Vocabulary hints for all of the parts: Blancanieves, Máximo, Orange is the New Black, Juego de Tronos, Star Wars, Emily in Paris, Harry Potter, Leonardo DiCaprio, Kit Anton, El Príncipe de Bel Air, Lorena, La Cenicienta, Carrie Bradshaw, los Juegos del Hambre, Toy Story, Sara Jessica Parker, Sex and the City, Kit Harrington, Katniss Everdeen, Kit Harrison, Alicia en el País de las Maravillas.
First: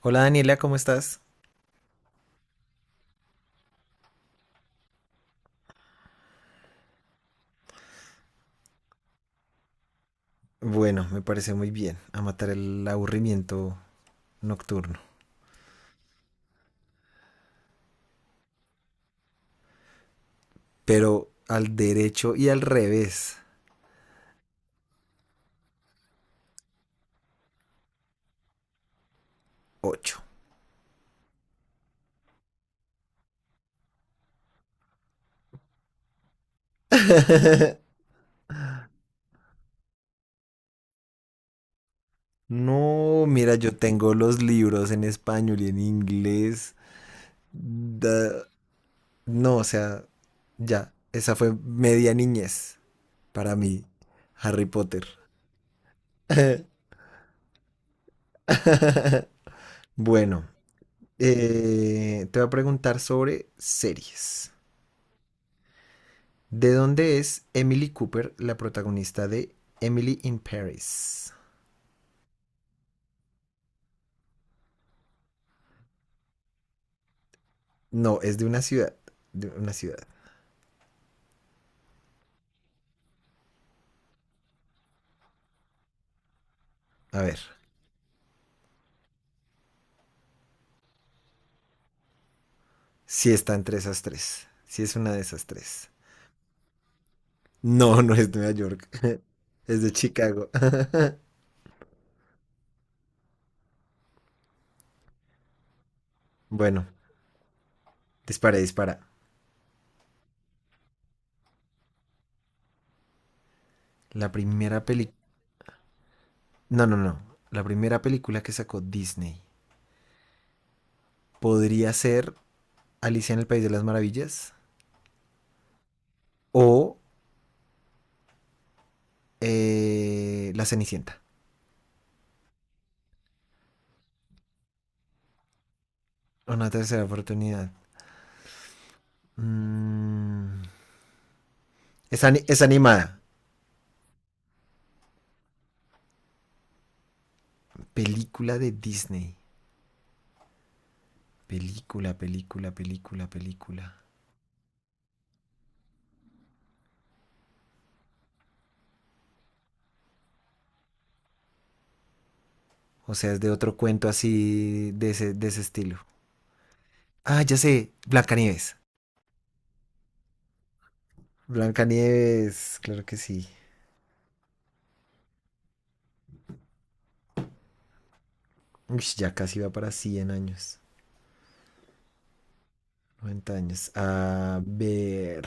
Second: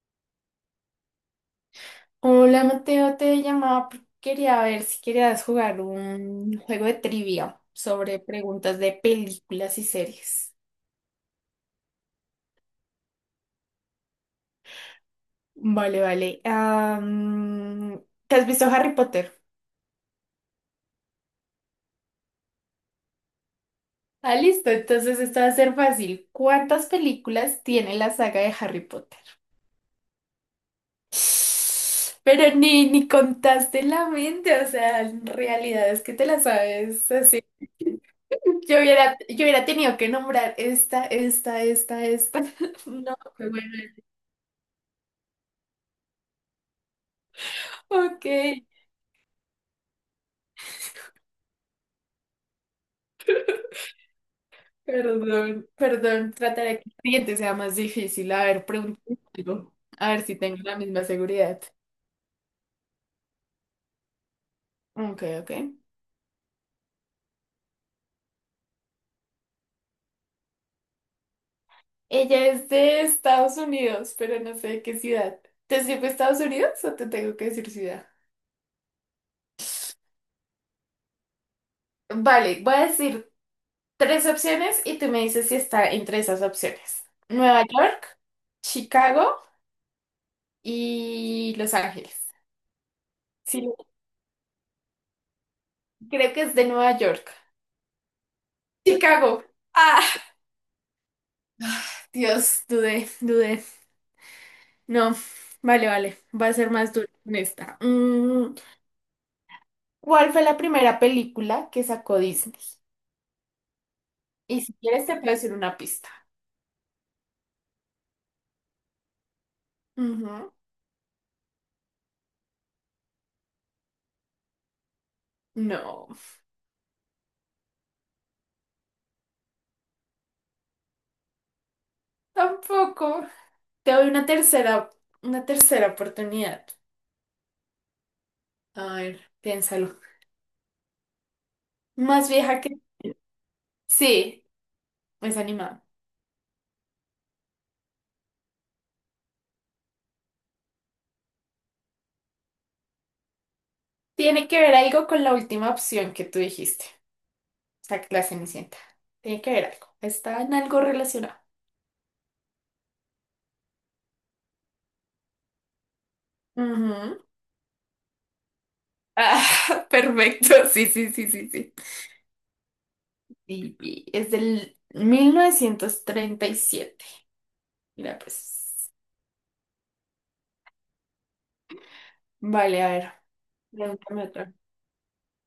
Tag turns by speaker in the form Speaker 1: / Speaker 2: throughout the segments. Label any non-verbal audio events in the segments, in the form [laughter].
Speaker 1: Hola Daniela, ¿cómo estás?
Speaker 2: Hola Mateo, te llamaba porque quería ver si querías jugar un juego de trivia sobre preguntas de películas y series.
Speaker 1: Bueno, me parece muy bien a matar el aburrimiento nocturno,
Speaker 2: Vale, vale. ¿Te has visto Harry Potter?
Speaker 1: pero al derecho y al revés,
Speaker 2: Ah, listo, entonces esto va a ser fácil. ¿Cuántas películas tiene la saga de Harry Potter?
Speaker 1: ocho.
Speaker 2: [sighs] Pero ni contaste la mente, o sea, en realidad es que te la sabes así.
Speaker 1: [laughs]
Speaker 2: Yo hubiera tenido que nombrar esta. [laughs] No,
Speaker 1: No, mira, yo tengo los libros en español y en inglés.
Speaker 2: ok,
Speaker 1: Da- no, o sea, ya, esa fue media niñez para mí, Harry Potter.
Speaker 2: perdón, perdón, trataré que el siguiente sea más difícil. A ver, pregúntame
Speaker 1: [laughs]
Speaker 2: algo, a ver si
Speaker 1: Bueno,
Speaker 2: tengo la misma seguridad.
Speaker 1: te voy a preguntar sobre series.
Speaker 2: Ok, ok.
Speaker 1: ¿De dónde es Emily Cooper, la protagonista de Emily in Paris?
Speaker 2: Ella es de Estados Unidos, pero no sé de qué ciudad. ¿Te sirve Estados Unidos o te tengo que decir ciudad?
Speaker 1: No, es de una ciudad. De una ciudad.
Speaker 2: Vale, voy a decir tres opciones y tú me dices si está entre esas opciones.
Speaker 1: A ver,
Speaker 2: Nueva York, Chicago y Los Ángeles.
Speaker 1: si sí está
Speaker 2: Sí,
Speaker 1: entre esas tres. Si sí es una de esas tres.
Speaker 2: creo que es de Nueva York.
Speaker 1: No, [laughs] no es de Nueva York.
Speaker 2: Chicago.
Speaker 1: Es de
Speaker 2: Ah,
Speaker 1: Chicago. [laughs]
Speaker 2: Dios, dudé, dudé. No, vale, vale, va a ser
Speaker 1: Bueno,
Speaker 2: más duro con esta.
Speaker 1: dispara, dispara.
Speaker 2: ¿Cuál fue la primera película que sacó Disney?
Speaker 1: La
Speaker 2: Y si
Speaker 1: primera
Speaker 2: quieres
Speaker 1: película.
Speaker 2: te puedo decir una pista.
Speaker 1: No, no, no. La primera película que sacó Disney
Speaker 2: Ujú.
Speaker 1: podría ser Alicia en el País de las Maravillas
Speaker 2: No,
Speaker 1: o La Cenicienta.
Speaker 2: tampoco. Te doy una tercera oportunidad.
Speaker 1: Una tercera oportunidad.
Speaker 2: A ver, piénsalo.
Speaker 1: Mm. Es,
Speaker 2: Más vieja
Speaker 1: es
Speaker 2: que...
Speaker 1: animada.
Speaker 2: Sí, es animada.
Speaker 1: Película de Disney. Película, película, película, película.
Speaker 2: Tiene que ver algo con la última opción que tú dijiste. O sea, que la Cenicienta. Tiene que ver algo. Está en algo relacionado.
Speaker 1: O sea, es de otro cuento así de ese estilo.
Speaker 2: Ujú.
Speaker 1: Ah, ya sé. Blancanieves.
Speaker 2: Ah, [laughs] perfecto. Sí, sí, sí, sí, sí.
Speaker 1: Blancanieves, claro que sí.
Speaker 2: Y es del 1937. Mira, pues.
Speaker 1: Uy, ya casi va para 100 años.
Speaker 2: Vale, a ver.
Speaker 1: 90 años.
Speaker 2: Pregúntame otra.
Speaker 1: A ver.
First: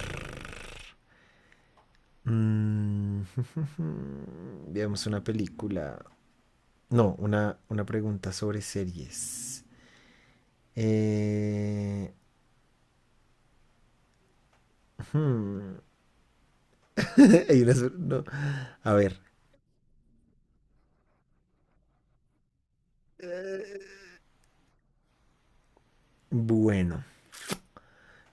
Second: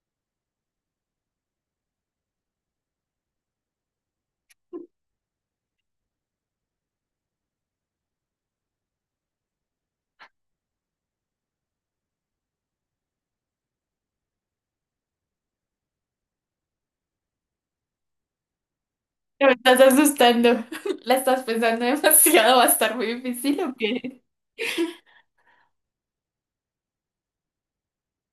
Speaker 1: mm, [laughs] Veamos una película. No, una pregunta sobre series. Eh, hmm, [laughs] no, a ver.
Speaker 2: Te me estás asustando. [laughs] La estás pensando demasiado. ¿Va a estar muy difícil o qué?
Speaker 1: Bueno.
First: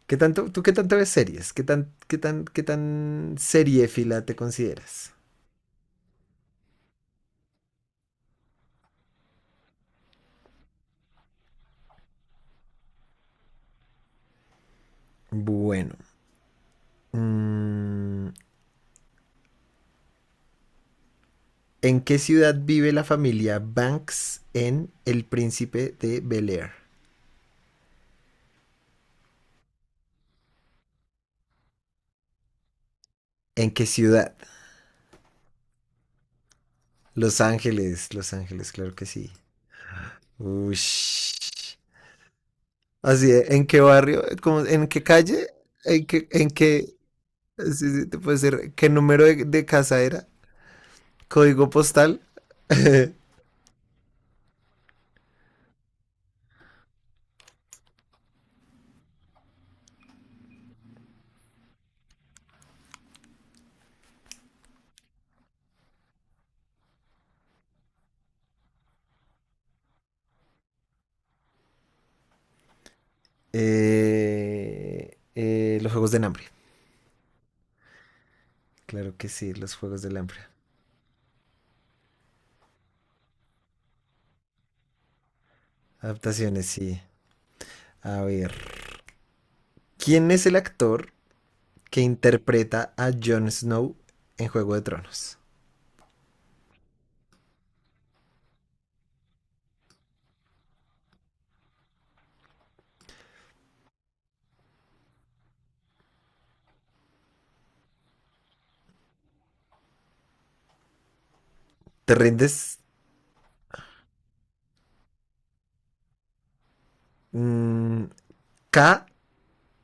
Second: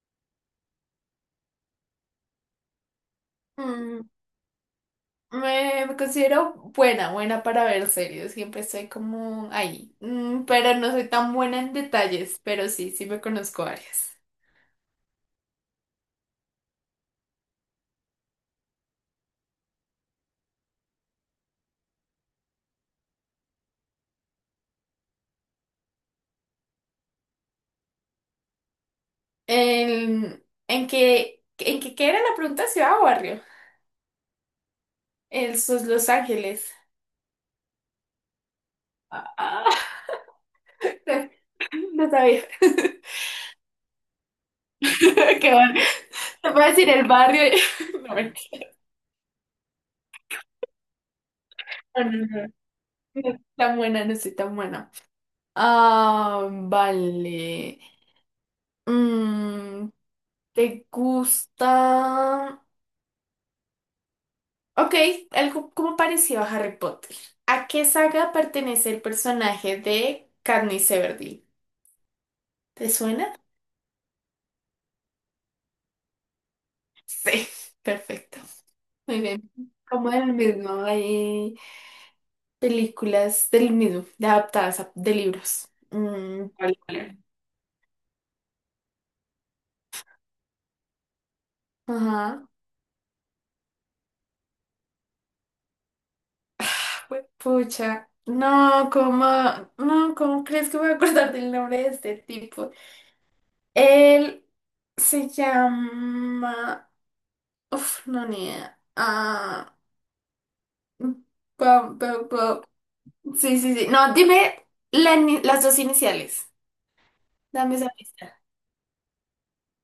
Speaker 1: ¿Tú qué tanto ves series? ¿Qué tan
Speaker 2: Mm,
Speaker 1: seriéfila te consideras?
Speaker 2: me considero buena, buena para ver series. Siempre estoy como ahí. Pero no soy tan buena en detalles, pero sí, sí me conozco varias.
Speaker 1: Bueno. mm, ¿En qué ciudad vive la familia Banks en El Príncipe de Bel Air?
Speaker 2: ¿Qué era la pregunta? ¿Ciudad o barrio?
Speaker 1: ¿En qué ciudad?
Speaker 2: El sus Los Ángeles.
Speaker 1: Los Ángeles, Los Ángeles, claro que
Speaker 2: Ah,
Speaker 1: sí.
Speaker 2: ah,
Speaker 1: Ush.
Speaker 2: [laughs] no sabía. [laughs]
Speaker 1: Así, ¿eh? ¿En qué barrio? ¿En qué calle?
Speaker 2: Qué bueno.
Speaker 1: ¿En qué, en
Speaker 2: Te voy a decir
Speaker 1: qué,
Speaker 2: el barrio.
Speaker 1: sí,
Speaker 2: [laughs]
Speaker 1: sí,
Speaker 2: No,
Speaker 1: te puede
Speaker 2: mentira.
Speaker 1: ser, ¿qué número de casa era? ¿Código
Speaker 2: No,
Speaker 1: postal?
Speaker 2: no, no. No
Speaker 1: [laughs]
Speaker 2: soy tan buena, no soy tan buena. Ah, vale. Mm, ¿Te gusta? Ok, algo como parecido a Harry Potter. ¿A qué saga pertenece el personaje de Katniss Everdeen? ¿Te suena?
Speaker 1: Los Juegos del Hambre.
Speaker 2: Sí, perfecto.
Speaker 1: Claro
Speaker 2: Muy
Speaker 1: que
Speaker 2: bien.
Speaker 1: sí, los Juegos
Speaker 2: Como
Speaker 1: del
Speaker 2: el
Speaker 1: Hambre.
Speaker 2: mismo, hay películas del mismo, de libros.
Speaker 1: Adaptaciones,
Speaker 2: Vale,
Speaker 1: sí.
Speaker 2: vale.
Speaker 1: A ver. ¿Quién es el actor que
Speaker 2: Ajá.
Speaker 1: interpreta a Jon Snow en Juego de Tronos?
Speaker 2: Pues, pucha, no, no, ¿cómo crees que voy a acordar del nombre de este tipo? Él se llama... Uf, no, ni idea. Ah, Bob,
Speaker 1: ¿Te
Speaker 2: Bob, Bob.
Speaker 1: rindes?
Speaker 2: Sí, sí, sí. No, dime la ni- las dos iniciales. Dame esa
Speaker 1: Mm,
Speaker 2: pista.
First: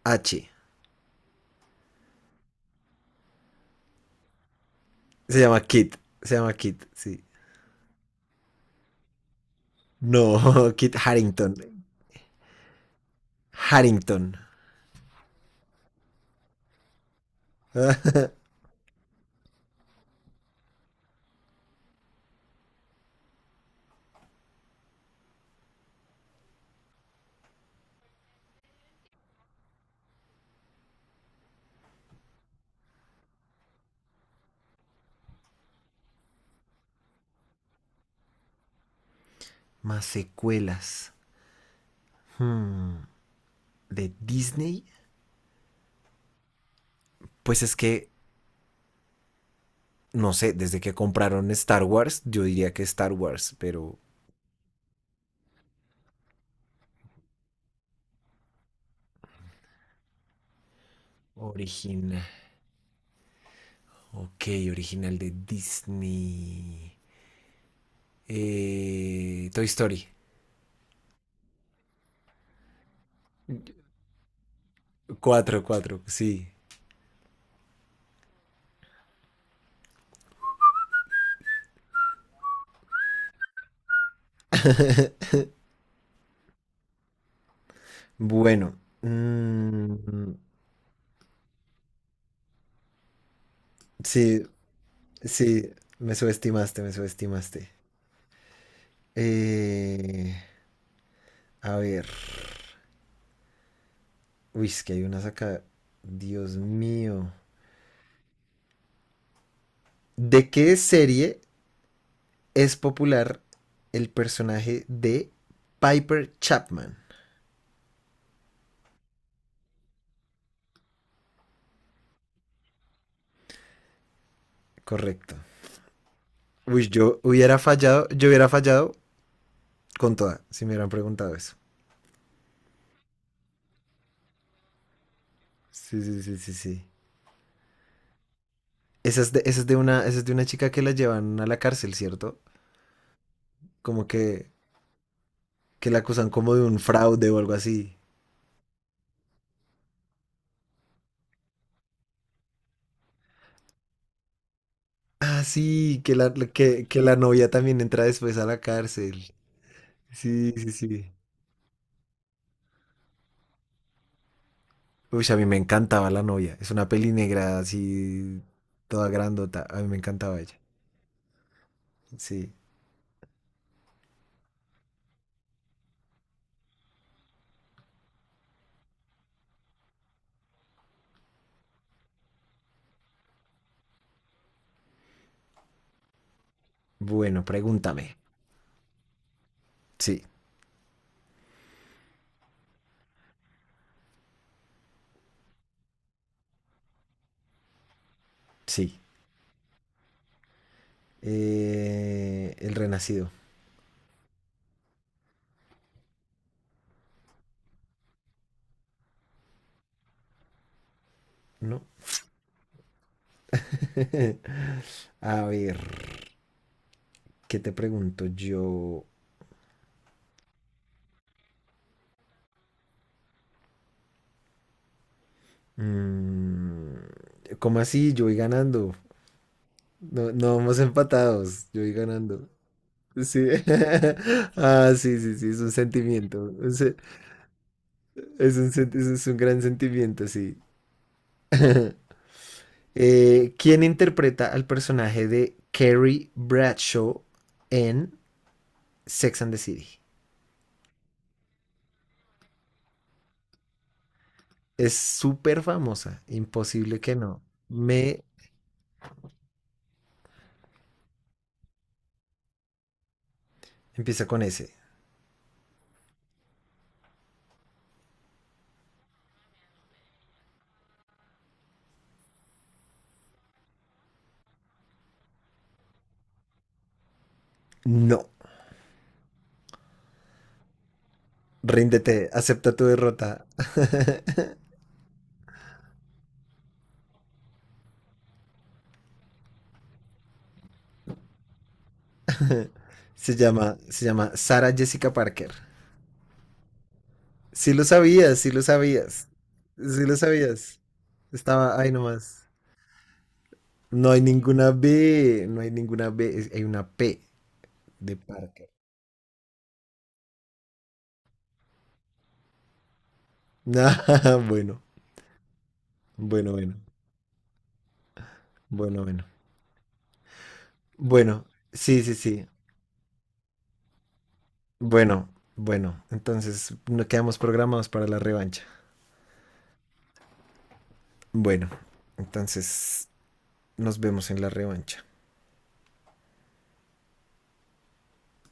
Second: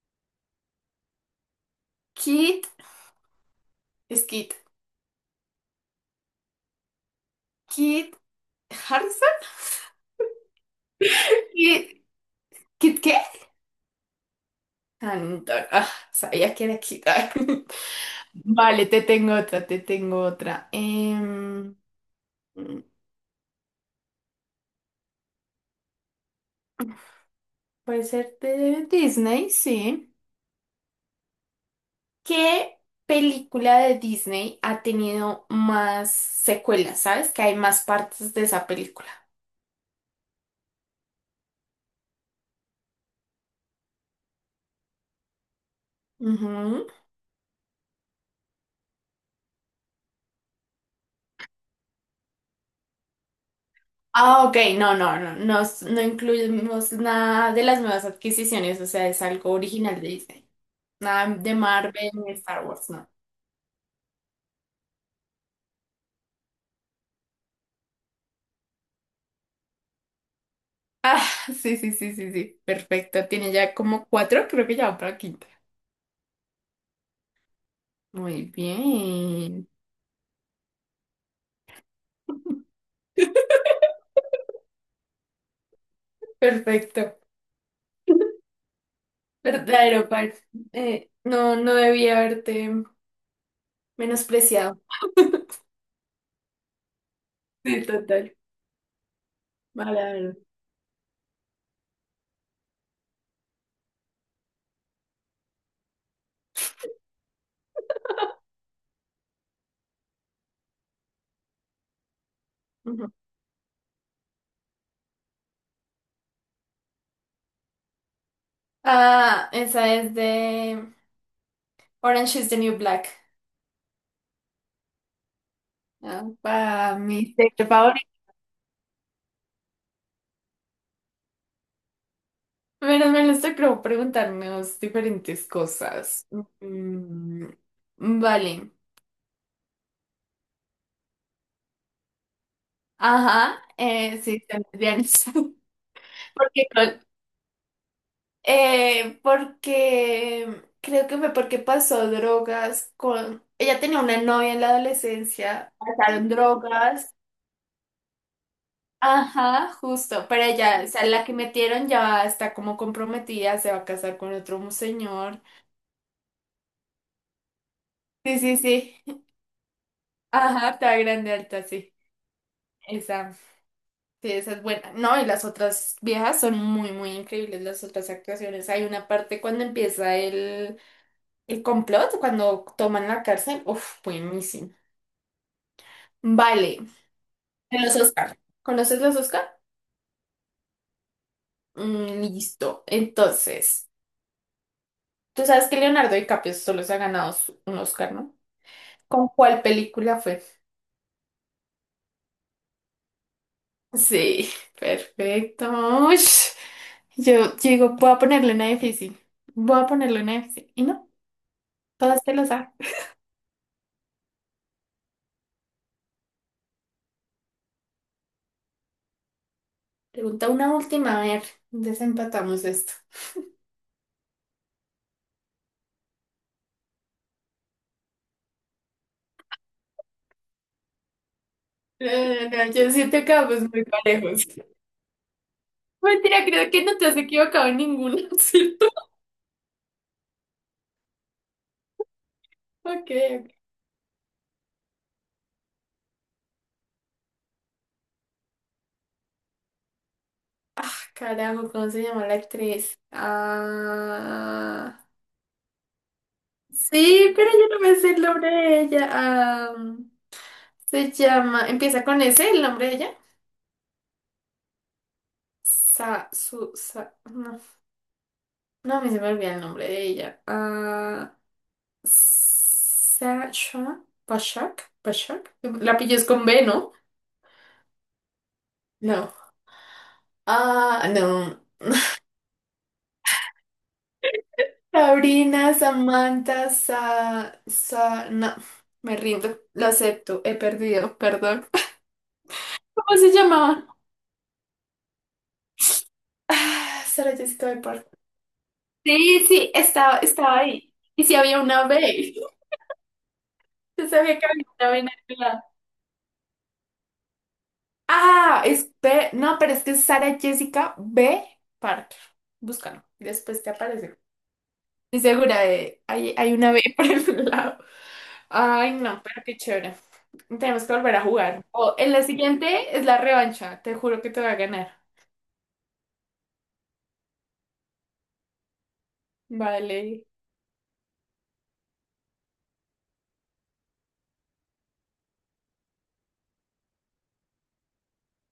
Speaker 1: K.H.
Speaker 2: Kit, es Kit.
Speaker 1: Se llama Kit. Se llama Kit, sí.
Speaker 2: Kit Harrison.
Speaker 1: No, [laughs] Kit Harrington.
Speaker 2: Kit, ¿Kit qué?
Speaker 1: Harrington.
Speaker 2: Anton. Ah, sabía que era Kit. [laughs] Vale, te tengo otra, te tengo otra. Puede ser de Disney, sí. ¿Qué película de Disney ha tenido más secuelas? ¿Sabes? Que hay más partes de esa película.
Speaker 1: Más secuelas. Hmm, ¿De Disney?
Speaker 2: Ujú.
Speaker 1: Pues es que, no sé, desde que compraron Star Wars, yo diría que Star Wars, pero
Speaker 2: Ah, ok, no, no, no, no, no incluimos nada de las nuevas adquisiciones, o sea, es algo original de Disney. Nada de Marvel
Speaker 1: original.
Speaker 2: ni Star Wars, no.
Speaker 1: Ok, original de Disney. Toy Story.
Speaker 2: [laughs] Sí, sí, sí, sí, sí, perfecto. Tiene ya como cuatro, creo que ya va para la quinta.
Speaker 1: Cuatro, cuatro, sí.
Speaker 2: Muy bien, [laughs]
Speaker 1: [laughs]
Speaker 2: perfecto.
Speaker 1: Bueno.
Speaker 2: Verdadero, par. No, no debía haberte
Speaker 1: Sí,
Speaker 2: menospreciado. [laughs]
Speaker 1: sí, me subestimaste, me subestimaste.
Speaker 2: Sí, total. Verdadero.
Speaker 1: Eh, a ver. Uy, es que hay unas acá. Dios mío. ¿De qué serie es
Speaker 2: Ujú.
Speaker 1: popular el personaje de Piper Chapman?
Speaker 2: Ah, esa es de Orange is the New Black.
Speaker 1: Correcto.
Speaker 2: Ah,
Speaker 1: Uy,
Speaker 2: para
Speaker 1: yo
Speaker 2: mi
Speaker 1: hubiera
Speaker 2: serie
Speaker 1: fallado,
Speaker 2: favorita.
Speaker 1: yo hubiera fallado con toda, si me hubieran preguntado eso.
Speaker 2: Pero me les tocó preguntarnos diferentes
Speaker 1: Sí, sí,
Speaker 2: cosas.
Speaker 1: sí, sí, sí.
Speaker 2: Mm, vale.
Speaker 1: Esa es de una chica que la llevan a la cárcel, ¿cierto?
Speaker 2: Ajá,
Speaker 1: Como
Speaker 2: sí,
Speaker 1: que,
Speaker 2: también. [laughs]
Speaker 1: que la acusan como de
Speaker 2: Porque
Speaker 1: un fraude o algo así.
Speaker 2: porque creo que fue porque pasó drogas con... Ella tenía una novia en la
Speaker 1: Ah,
Speaker 2: adolescencia,
Speaker 1: sí, que
Speaker 2: pasaron
Speaker 1: la, que
Speaker 2: drogas.
Speaker 1: la novia también entra después a la cárcel.
Speaker 2: Ajá, justo, pero
Speaker 1: Sí, sí,
Speaker 2: ella, o sea,
Speaker 1: sí.
Speaker 2: la que metieron ya está como comprometida, se va a casar con otro
Speaker 1: Uy, a
Speaker 2: señor.
Speaker 1: mí me encantaba la novia. Es una peli negra
Speaker 2: Sí,
Speaker 1: así,
Speaker 2: sí, sí.
Speaker 1: toda grandota. A mí me encantaba ella.
Speaker 2: Ajá, está grande, alta, sí.
Speaker 1: Sí.
Speaker 2: Esa, sí, esa es buena. No, y las otras viejas son muy, muy increíbles, las otras actuaciones. Hay una parte cuando empieza el complot, cuando toman la cárcel, uf, buenísimo. Vale,
Speaker 1: Bueno,
Speaker 2: en los
Speaker 1: pregúntame.
Speaker 2: Oscar. ¿Conoces los Oscar?
Speaker 1: Sí,
Speaker 2: Mm, listo. Entonces, tú sabes que Leonardo DiCaprio solo se ha ganado un Oscar, ¿no?
Speaker 1: sí.
Speaker 2: ¿Con cuál película fue?
Speaker 1: El renacido,
Speaker 2: Sí, perfecto. Ush, yo digo, voy a ponerle una difícil. Voy a ponerle una difícil. Y no,
Speaker 1: ¿no?
Speaker 2: todas te lo saben.
Speaker 1: [laughs] A ver. ¿Qué te pregunto yo?
Speaker 2: Pregunta una última, a ver, desempatamos esto. [laughs]
Speaker 1: Mm, ¿Cómo así? Yo voy ganando. No, no vamos empatados. Yo voy
Speaker 2: No,
Speaker 1: ganando.
Speaker 2: no, no, yo siento que
Speaker 1: Sí.
Speaker 2: vamos muy parejos.
Speaker 1: [laughs] Ah, sí, sí, sí, es un
Speaker 2: Mentira,
Speaker 1: sentimiento.
Speaker 2: creo que no te has equivocado en ninguna, [laughs]
Speaker 1: Es un,
Speaker 2: ¿cierto?
Speaker 1: es un gran sentimiento, sí.
Speaker 2: Ok, ok.
Speaker 1: ¿Quién interpreta al personaje de Carrie Bradshaw en Sex and the City?
Speaker 2: Ah, carajo, ¿cómo se llama la actriz?
Speaker 1: Es
Speaker 2: Ah,
Speaker 1: súper famosa. Imposible que
Speaker 2: sí,
Speaker 1: no.
Speaker 2: pero yo no me sé el
Speaker 1: Me
Speaker 2: nombre de ella. Ah, se llama, empieza con ese el nombre de ella.
Speaker 1: empieza con ese.
Speaker 2: Sa, su, sa, no, no, a mí se me olvida el nombre de ella. Ah, Sasha, Bashak, Bashak. La pillas con B, ¿no?
Speaker 1: No.
Speaker 2: No. Ah, no.
Speaker 1: Ríndete. Acepta tu derrota.
Speaker 2: Sabrina, Samantha, Sa, Sa- no, me rindo, lo acepto, he perdido, perdón. ¿Cómo se
Speaker 1: Se llama,
Speaker 2: llamaba?
Speaker 1: se llama Sara Jessica Parker.
Speaker 2: Ah, Sara
Speaker 1: Sí
Speaker 2: Jessica
Speaker 1: lo
Speaker 2: Parker.
Speaker 1: sabías, sí lo sabías.
Speaker 2: Sí, sí,
Speaker 1: Sí lo
Speaker 2: estaba
Speaker 1: sabías.
Speaker 2: ahí. Y si había
Speaker 1: Estaba
Speaker 2: una
Speaker 1: ahí
Speaker 2: B.
Speaker 1: nomás.
Speaker 2: [laughs] Yo
Speaker 1: No hay
Speaker 2: sabía que había
Speaker 1: ninguna
Speaker 2: una B en el
Speaker 1: B, no
Speaker 2: lado.
Speaker 1: hay ninguna B, hay una P de
Speaker 2: Ah,
Speaker 1: Parker.
Speaker 2: es B. No, pero es que es Sara Jessica B. Parker. Búscalo. Después te
Speaker 1: [laughs]
Speaker 2: aparece.
Speaker 1: Ah, bueno,
Speaker 2: Estoy segura de. Hay,
Speaker 1: bueno,
Speaker 2: hay una
Speaker 1: bueno,
Speaker 2: B [laughs] por el lado. Ay,
Speaker 1: bueno,
Speaker 2: no,
Speaker 1: bueno.
Speaker 2: pero qué chévere. Tenemos que volver a
Speaker 1: Bueno,
Speaker 2: jugar. O
Speaker 1: sí,
Speaker 2: en
Speaker 1: sí,
Speaker 2: la
Speaker 1: sí.
Speaker 2: siguiente es la revancha. Te juro que te voy a ganar.
Speaker 1: Bueno, bueno. Entonces, no quedamos programados para la revancha.
Speaker 2: Vale.
Speaker 1: Bueno, entonces nos vemos en la revancha.